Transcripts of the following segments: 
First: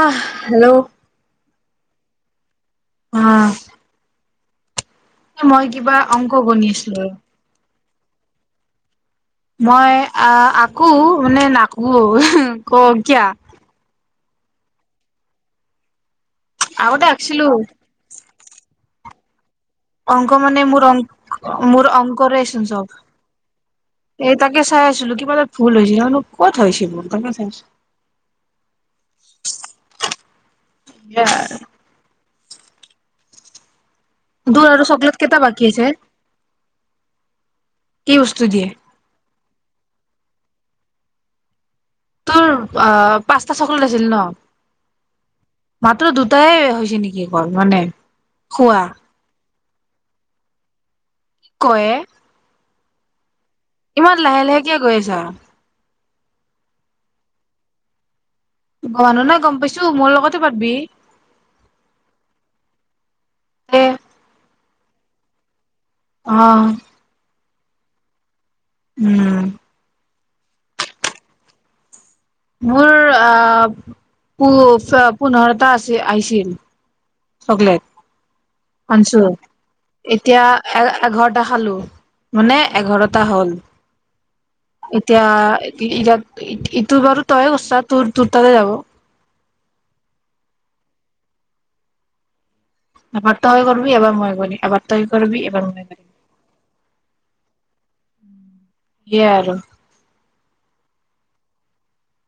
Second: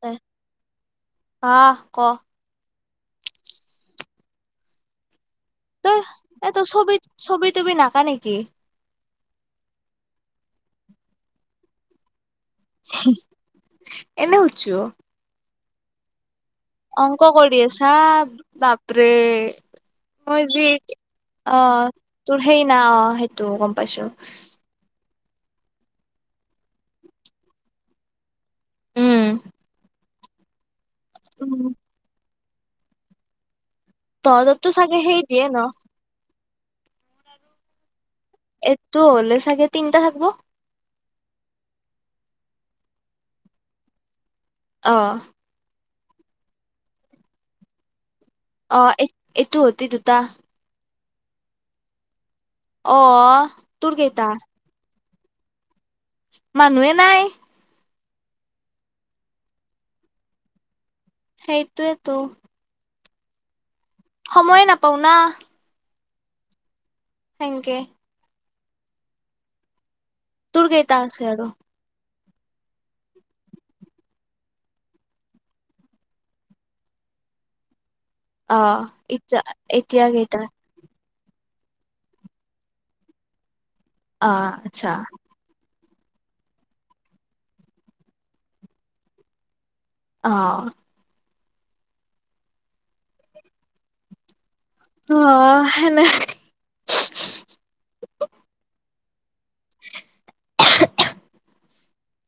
আহ হেল্ল' আহ ক আহ মই কিবা তই অংক গণিছো কা নেকি? মই আ আকো মানে নাকো। ক কিয়া। এনে সুধছোঁ। আগতে অংক আঁকিছিলো কৰি আছা? বাপৰে। অংক মই যি মানে মোৰ অ' মোৰ তোৰ অংকৰে সেই চোন না চব, অ সেইটো গম পাইছো এই তাকে চাই আছিলো কি, কিবা এটা ভুল হৈছিল জানোঁ ক'ত হয়ছে ভুল তাকেই চাই আছোঁ। উম, উম [unintelligible] দূধ তহততো আৰু চাগে সেই চকলেট কেইটা দিয়ে ন বাকী আছে? কি বস্তু দিয়ে এইটো হলে ছাগে তিনটা থাকব। তোৰ অ 'পাঁচটা চকলেট আছিল ন? অহ, - মাত্ৰ দুটাই হৈছে নেকি কল মানে। খোৱা অ' এইটোত? তি - দুটা, কি কয়ে - অহ, ইমান লাহে- লাহে কিয় গৈ আছা? মানুহে নাই। মানুহ নাই গম পাইছো মোৰ লগতে পাতবি, সেইটোৱেটো, - [unintelligible] সময়ে নাপাওঁ না। অহ, হেংকে। উম, তোৰ কেইটা আছে আৰু? মোৰ আহ, পো -পোন্ধৰটা আছে -আহিছিল। চকলেট। অহ আনছো ' ইতিয়া কেইটা? এতিয়া এ এঘাৰটা খালো, মানে এঘাৰটা হ'ল। অ ', আচ্ছা। ইাত ইটো বাৰু তয়ে কৰছা তোৰ, তোৰ তাতে যাব। অ, এবাৰ তই কৰিবি, এবাৰ মই কৰিম। এবাৰ তই কৰিবি এবাৰ অ' মই সেনে কৰিম সেয়ে আৰু। [unintelligible]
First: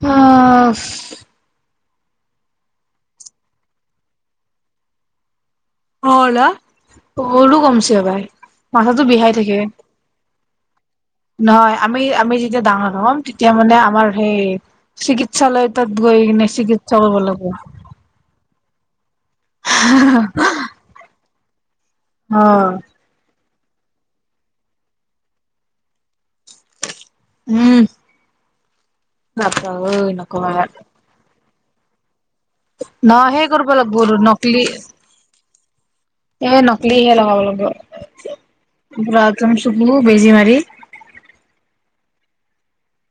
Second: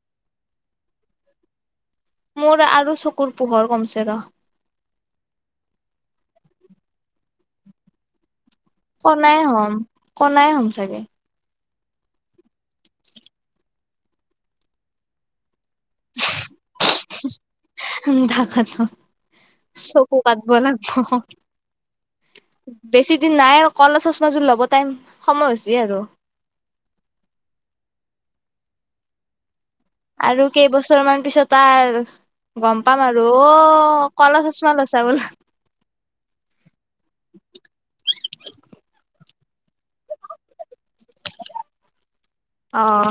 পাফ - মোৰ আৰু চকুৰ পোহৰ কমছে ৰ', অলা অলো কমছে ভাই। কণাই হ'ম, কণাই হ'ম চাগে। নহয় আমি আমি যেতিয়া ডাঙৰ হম, তেতিয়া মানে আমাৰ সেই চিকিৎসালয়ত। গৈনে চিকিৎসা কৰিবব লাগিব। তাকেতো চকু কাটব লাগিব। অ বেছি দিন নাই। ক'লা চচমাযোৰ ল'ব টাইম সময় হৈছে আৰু। উম। ন। আৰু কেইবছৰ মান পিছত। তাৰ। ন সে কৰিব লাগিব আৰু নকলি চচমা লৈছা বোলে এ নকলি হে লগাব লাগিবৰা [inaudible] একদম চুকো বেজি মাৰ। আহ।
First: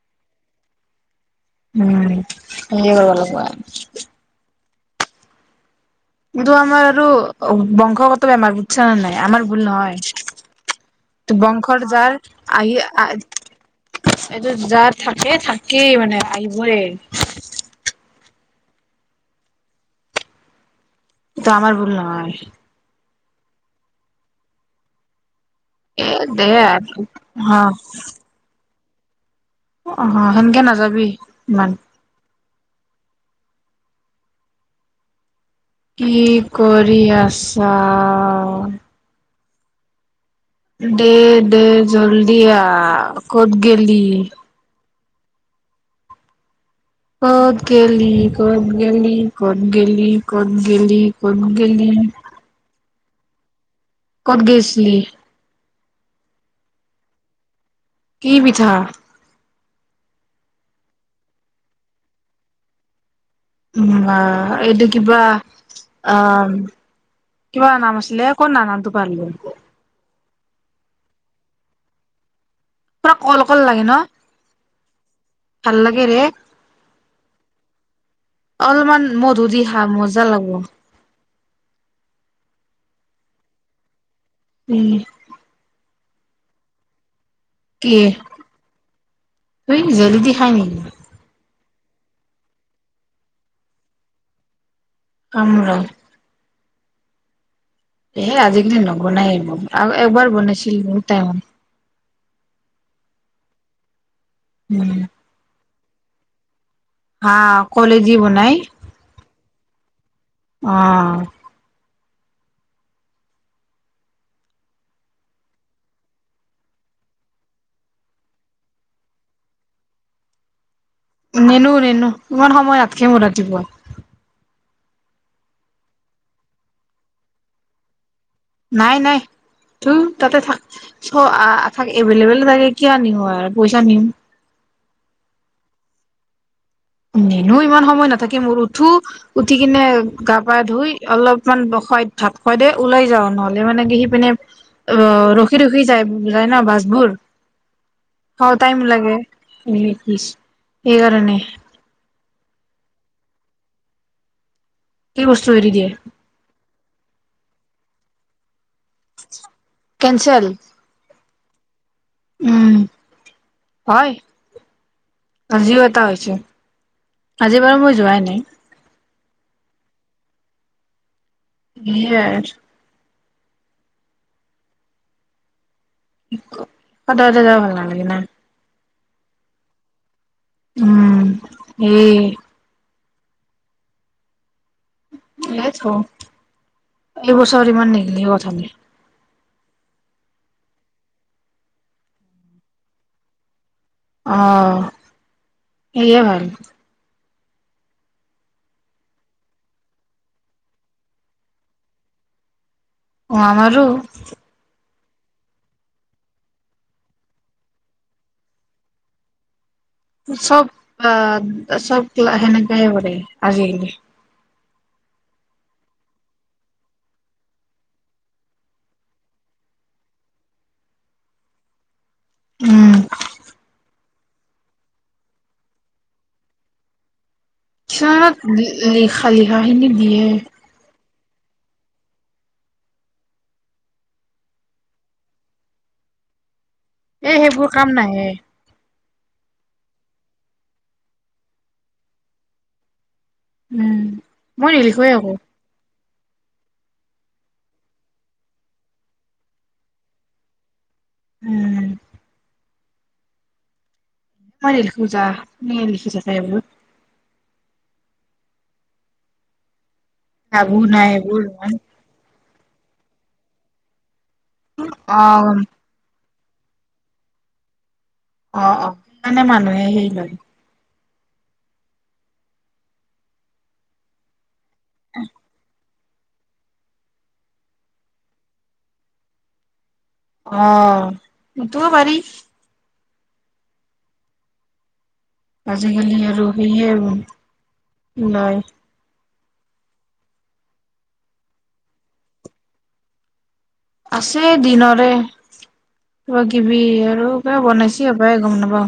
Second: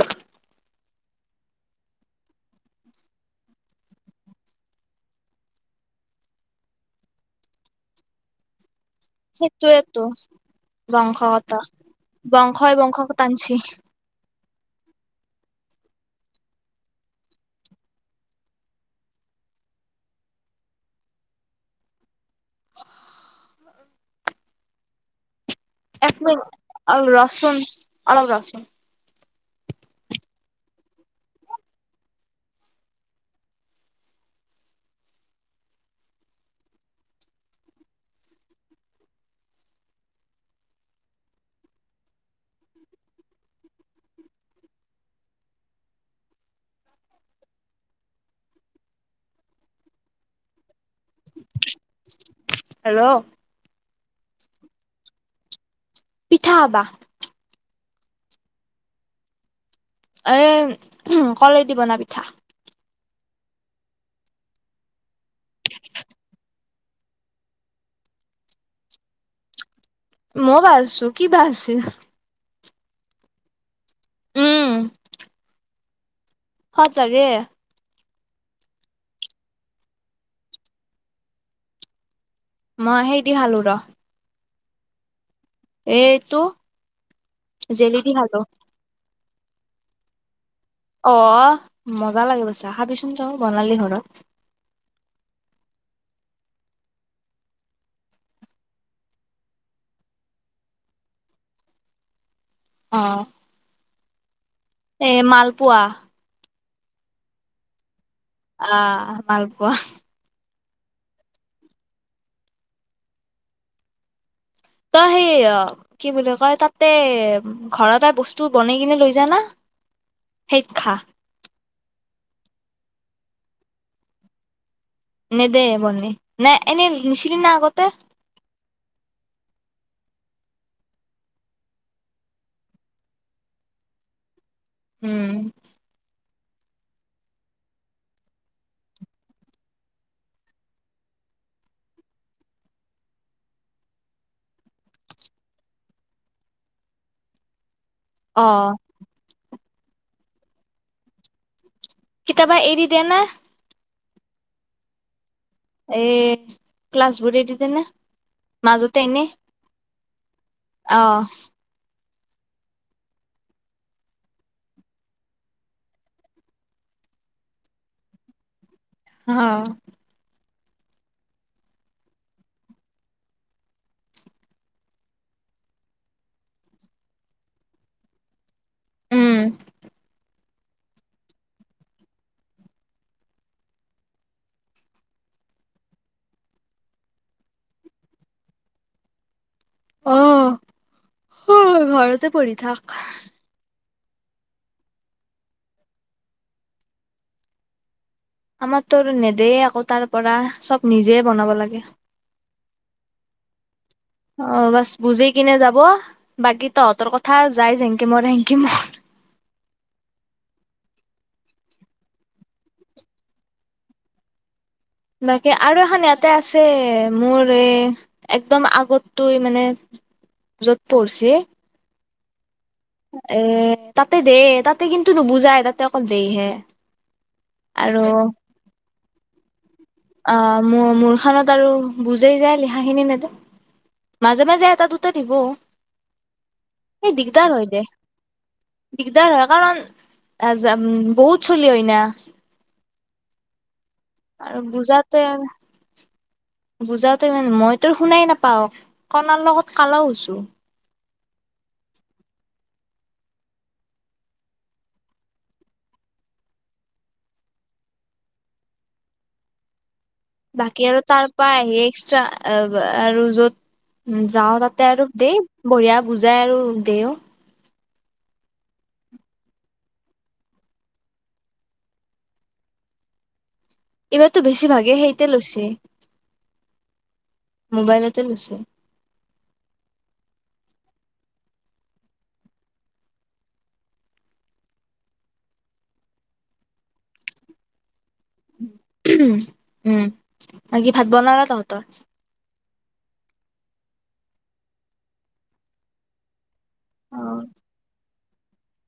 উম, স কৰিব লাগিব। কিন্তু আমাৰ আৰু বংশগত বেমাৰ। আচা ন নাই আমাৰ ভুল সেইটোয়েতো নাই, বংশগত বংশ যাৰ আহি। বংশই বংশক টানছি এইটো যাৰ থাকে থাকেই মানে আহিবই। তো আমাৰ আমাৰ ভোল নাই। এ এক মিনিট দে অলপ হ ৰচোন [unintelligible] অলপ ৰচোন অ, সেনেকে নাযাবি ইমান। কি কৰি আছা [inaudible] দে দে, জল্দি আ ক'ত গেলি। ক'ত গেলি, ক'ত গেলি ক'ত গেলি ক'ত গেলি ক'ত গেলি। হেল্ল'। ক'ত গৈছিলি? পিঠাবা। কি পিঠা? এ, কলেদি বনা পিঠা উম, এইটো। কিবা অ। কিবা নাম আছিলে ক না, নামটো পাহৰি থাকিলোঁ। মইও ভাবিছোঁ কিবা আছিল? পুৰা কল কল লাগে ন। উম। ভাল লাগেনে। স পাৰে। অলপমান মধু দি খা, মজা লাগব। মই সেই দি খালো ৰ। উম। এইটো। জেলেবি খালো তুই জেলাবি খাই নেকি? অ মজা লাগিব চা খাবিচোন চা বনাবি ঘৰত খাম ৰ এ আজি কালি নবনাই এইবোৰ আৰু এইবাৰ বনাইছিল বহুত টাইমত অঁ উম এ মালপোৱা হা কলেজ অঁ মাল ওৱাহ অঁ তই সেই অঁ কি বুলি কয়, তাতে ঘৰতে বস্তু বনাই কিনে লৈ যানা সেই খা নিনো? নিনো ইমান সময় নাথকে মোৰ ৰাতিপুৱা নেদে বনাই এনেই নিছিলে নে আগতে নাই নাই ত তাতে থাক চ থ এভেইলেবলে থাকে কিয় নিম আৰু পইচা নিম উম নেনো ইমান সময় নাথাকি মোৰ উঠো উঠি কিনে গা পা ধুই অলপমান ব খাই ভাত খুৱাই দ ওলাই যাওঁ নহলে মানে কি সি পিনে আহ ৰখি ৰখি যায় যায় ন বাছবোৰ হ অ টাইম লাগে স কিছ এই কাৰণে সেই কাৰণেই এৰি দিয় না কি বস্তু হেৰি দিয়ে এ ক্লাছ বোৰ তেনে মাজতে এনেই কেনচেল আহ উম হয় আজিও এটা হৈছে আজি বাৰু মই যোৱাই নাই। অঁ ই কত নেযাওঁ ভাল নালাগি ন উম উম এ এইতো এইবছৰ ইমান নেগিলি কথা ন আহ ঘৰতে পৰি থাক আহ সেই হয় আমাৰতো নেদে আকৌ তাৰ পৰা চব নিজে বনাব লাগে অঁ আমাৰো অ বাছ বুজি কিনে যাব বাকী তহঁতৰ কথা যাই জেংকিমৰ হেংকিমৰ চব আহ চব সেনেকৈ মানে আজি বাকী আৰু এখন ইয়াতে আছে মোৰ এ একদম আগতো মানে য'ত পঢ়িছে উম এ তাতে দেেই তাতে কিন্তু নুবুজাই তাতে অকল দে হে কিছুমান নি খালি হয় অঁ মোৰ মোৰ খানত আৰু বুজেই যায় লিখাখিনি নেদে মাজে মাজে এটা দুটা দিব এই এ দিগদাৰ সেইবোৰ হয় দে কাম নাহে দিগদাৰ হয় কাৰণ আ বহুত চলি হয়না উম মই নিলিখোয় আকৌ বুজাতে ইমান মই তোৰ শুনাই নাপাও কাণৰ লগত কালাওছো উম মান লিখোছা লিখিছা চবোৰ ভাবো বাকী আৰু নাই তাৰ এইবোৰ পৰা ইমান আহি এক্সট্ৰা আৰু য'ত উ যাও তাতে আৰু দেই অ', বঢ়িয়া গুজ যায় আৰু দেওঁ অঁ অঁ সেইকাৰণেহে মানুহে হেৰি নকৰে এই বাৰ্তা বেছি বেছি ভাগে সেইতে লৈছে মোবাইলতে লৈছে আঁহ তোমাৰ পাৰি আজিকালি আৰু সেয়ে আৰু উম উম বাকি ভাত বনালা তহঁতৰ আছে দিনৰে কিবি অ আৰু কিবা বনাইছেো কি হব গম নাপাওঁ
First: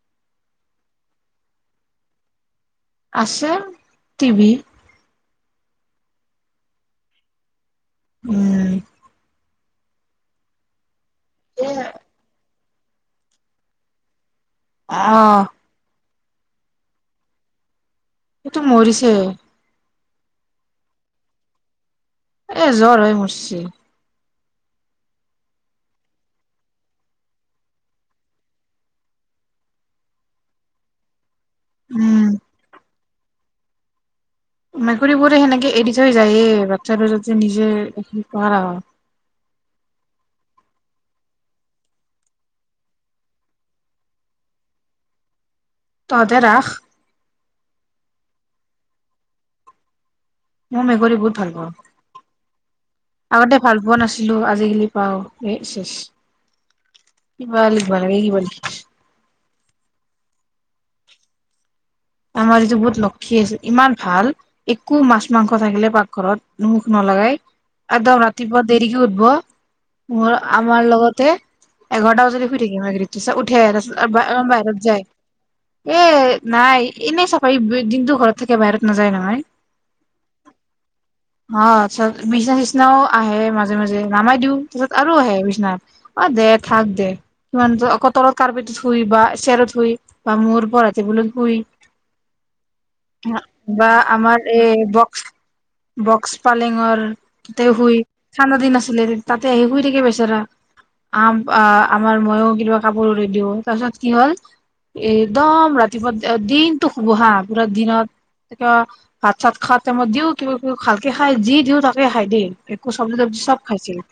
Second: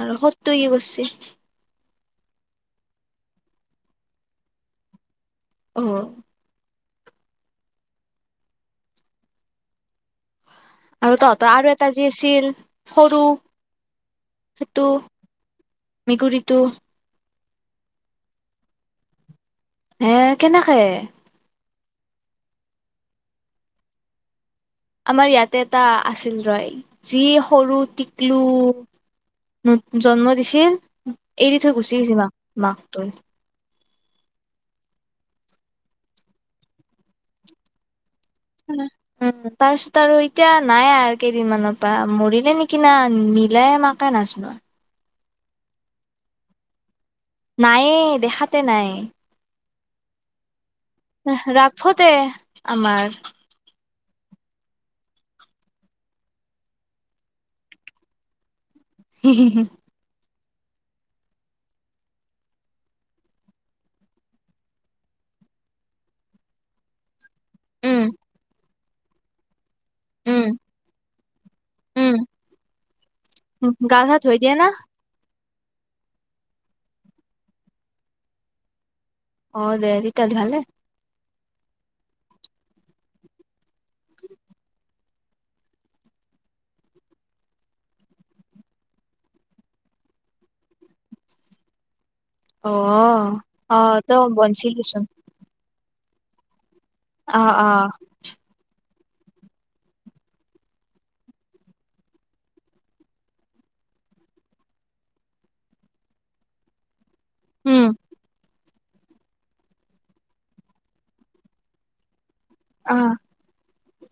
আৰু সত কি গৈছে আছে টিভি আঁহ উম আৰু তহঁতৰ এ আৰু এটা যি আছিল সৰু সেইটো আহ মেকুৰীটো সটো মৰিছে এ কেনেকে এ জ্বৰ হয় মঠছি আমাৰ ইয়াতে এটা আছিল ৰয় যি সৰু টিকলু জন্ম দিছিল। এইদিত গুচি উম, মাক মাকটো মেকুৰীবোৰে সেনেকে এৰি থৈ যায়েই বাচ্ছাটো যাতে নিজে কৰা হয়। উ তাৰছতে আৰু ঐ এতিয়া নাই আৰু কেইদিনমানৰ পৰা মৰিলে নেকি না নীলাই মাকে নাজো আৰু তহঁতে ৰাখ। নাইে দেখাতে নাই, মোৰ মেকুৰী বহুত ভাল ৰাখোতে পাওঁ আমাৰ আগতে ভাল লিব নাছিলো আজিকালি পাও এ চেছ কিবা লিখিব লাগে কিবা লিখি হো হো হো। আমাৰ যিটো বহুত লক্ষী আছিল ইমান ভাল একো মাছ, মাংস থাকিলে পাকঘৰত মুখ নলগাই। আদ উম ৰাতিপোৱাৰ। দেৰিকে উঠব। মোৰ উম আমাৰ লগতে উম এঘাৰটা বজালৈ শুই থাকিব উঠি গা চা ধুই আহ দিয়ে না বাহিৰত যায়। এ নাই। এনেই চাফা দিনটো ঘৰত থাকে বাহিৰ। অঁ দে দি কলে ভালে। অঁ চ বিস্না চিচা। মাজে মাজে নামাই দিওঁ তত। আৰু আহে বিচনাত অঁ, দে থাক দে কিমান অক তলত কাৰ্পেটত শুই বা চেত শুই বা মোৰ পৰা ৰাতি বুলত শুই। অঁ বা অঁ, ত আমাৰ এই বনছিলি লৈছো। বক্স বক্স পালেঙৰ, তি শ ঠাণ্ডা দিন আ। তাতে আহি শুই থাকে বেচেৰা আম আমাৰ ময়ো কিবা কাপোৰ ৰুৰে দিওঁ তাৰপিছত কি হ'ল এ একদম ৰাতিপুৱা দিন। বুহা পুৰা উম দিনত। কিবা ভাত চাত খাত টাইমত দিও কিবা কিবি ভালকে খাই যি দিও তাকে খাই দি। অ একো চবজি চব্জি চব খাইছিলে।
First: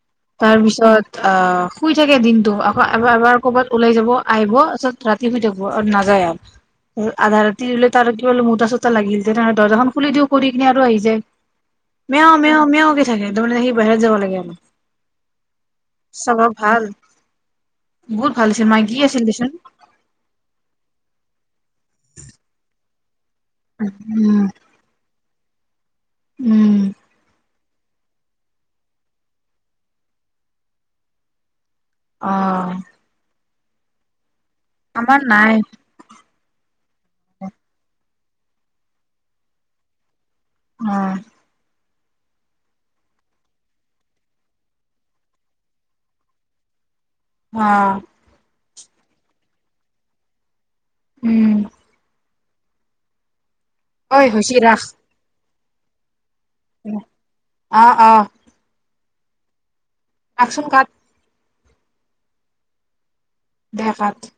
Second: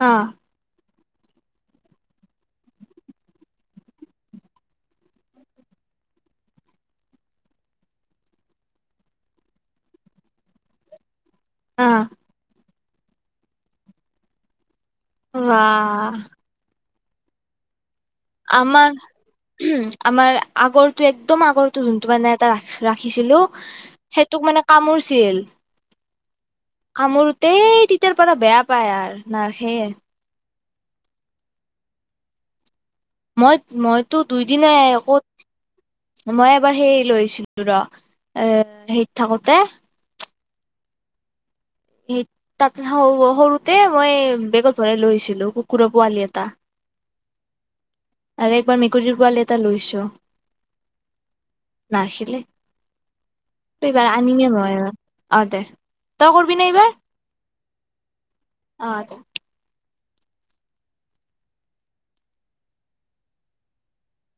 অ তাৰ পিছত। অহ, শুই থাকে দিনতটো আকৌ এব এবাৰ ক'বাত ওলাই যাব আহিব তাৰপিছত ৰাতি শুই থাকিব আৰু নাযায় আৰু। আধা ৰাতি দলে ত আৰু কিবা মোতা চোতা লাগিল তেনেহলে দৰ্জাখন খুলি দিও কৰি কিনে আৰু আহি যায়। অ মেঅ মেঅ। থাকে তাৰে সি বাহিৰত যাব লাগে আমাক। ৱাহ। বহুত ভাল আছিল আমাৰ মাইকী আছিল দেচোন উম আমাৰ আগৰটো একদম আগৰ। তো তোমাৰ মানে এটা ৰা ৰাখিছিলো। উম সেইটোক মানে কামোৰছিল। উম কামূৰ্তে। তেতিতাৰ পৰা বেয়া পায় আৰ নাহে। অঁ। মই মইতো দুইদিনাই আমাৰ কত নাই মই এবাৰ সেই লৈছিলো ৰ আহ সেইট থাকোতে উম সেই তাতে সৰুতে মই বেগত ভৰাই লৈ আহছিলো কুকুৰৰ পোৱালি এটা অঁ একবাৰ মেকুৰীৰ পোৱালি এটা লৈছো উম নাছিলে এইবাৰ ঐ আনিমে মই অঁ দে তই কৰিবি নে আহ আহ অঁ একা চোনকাৰ্ড দে কাৰ্ড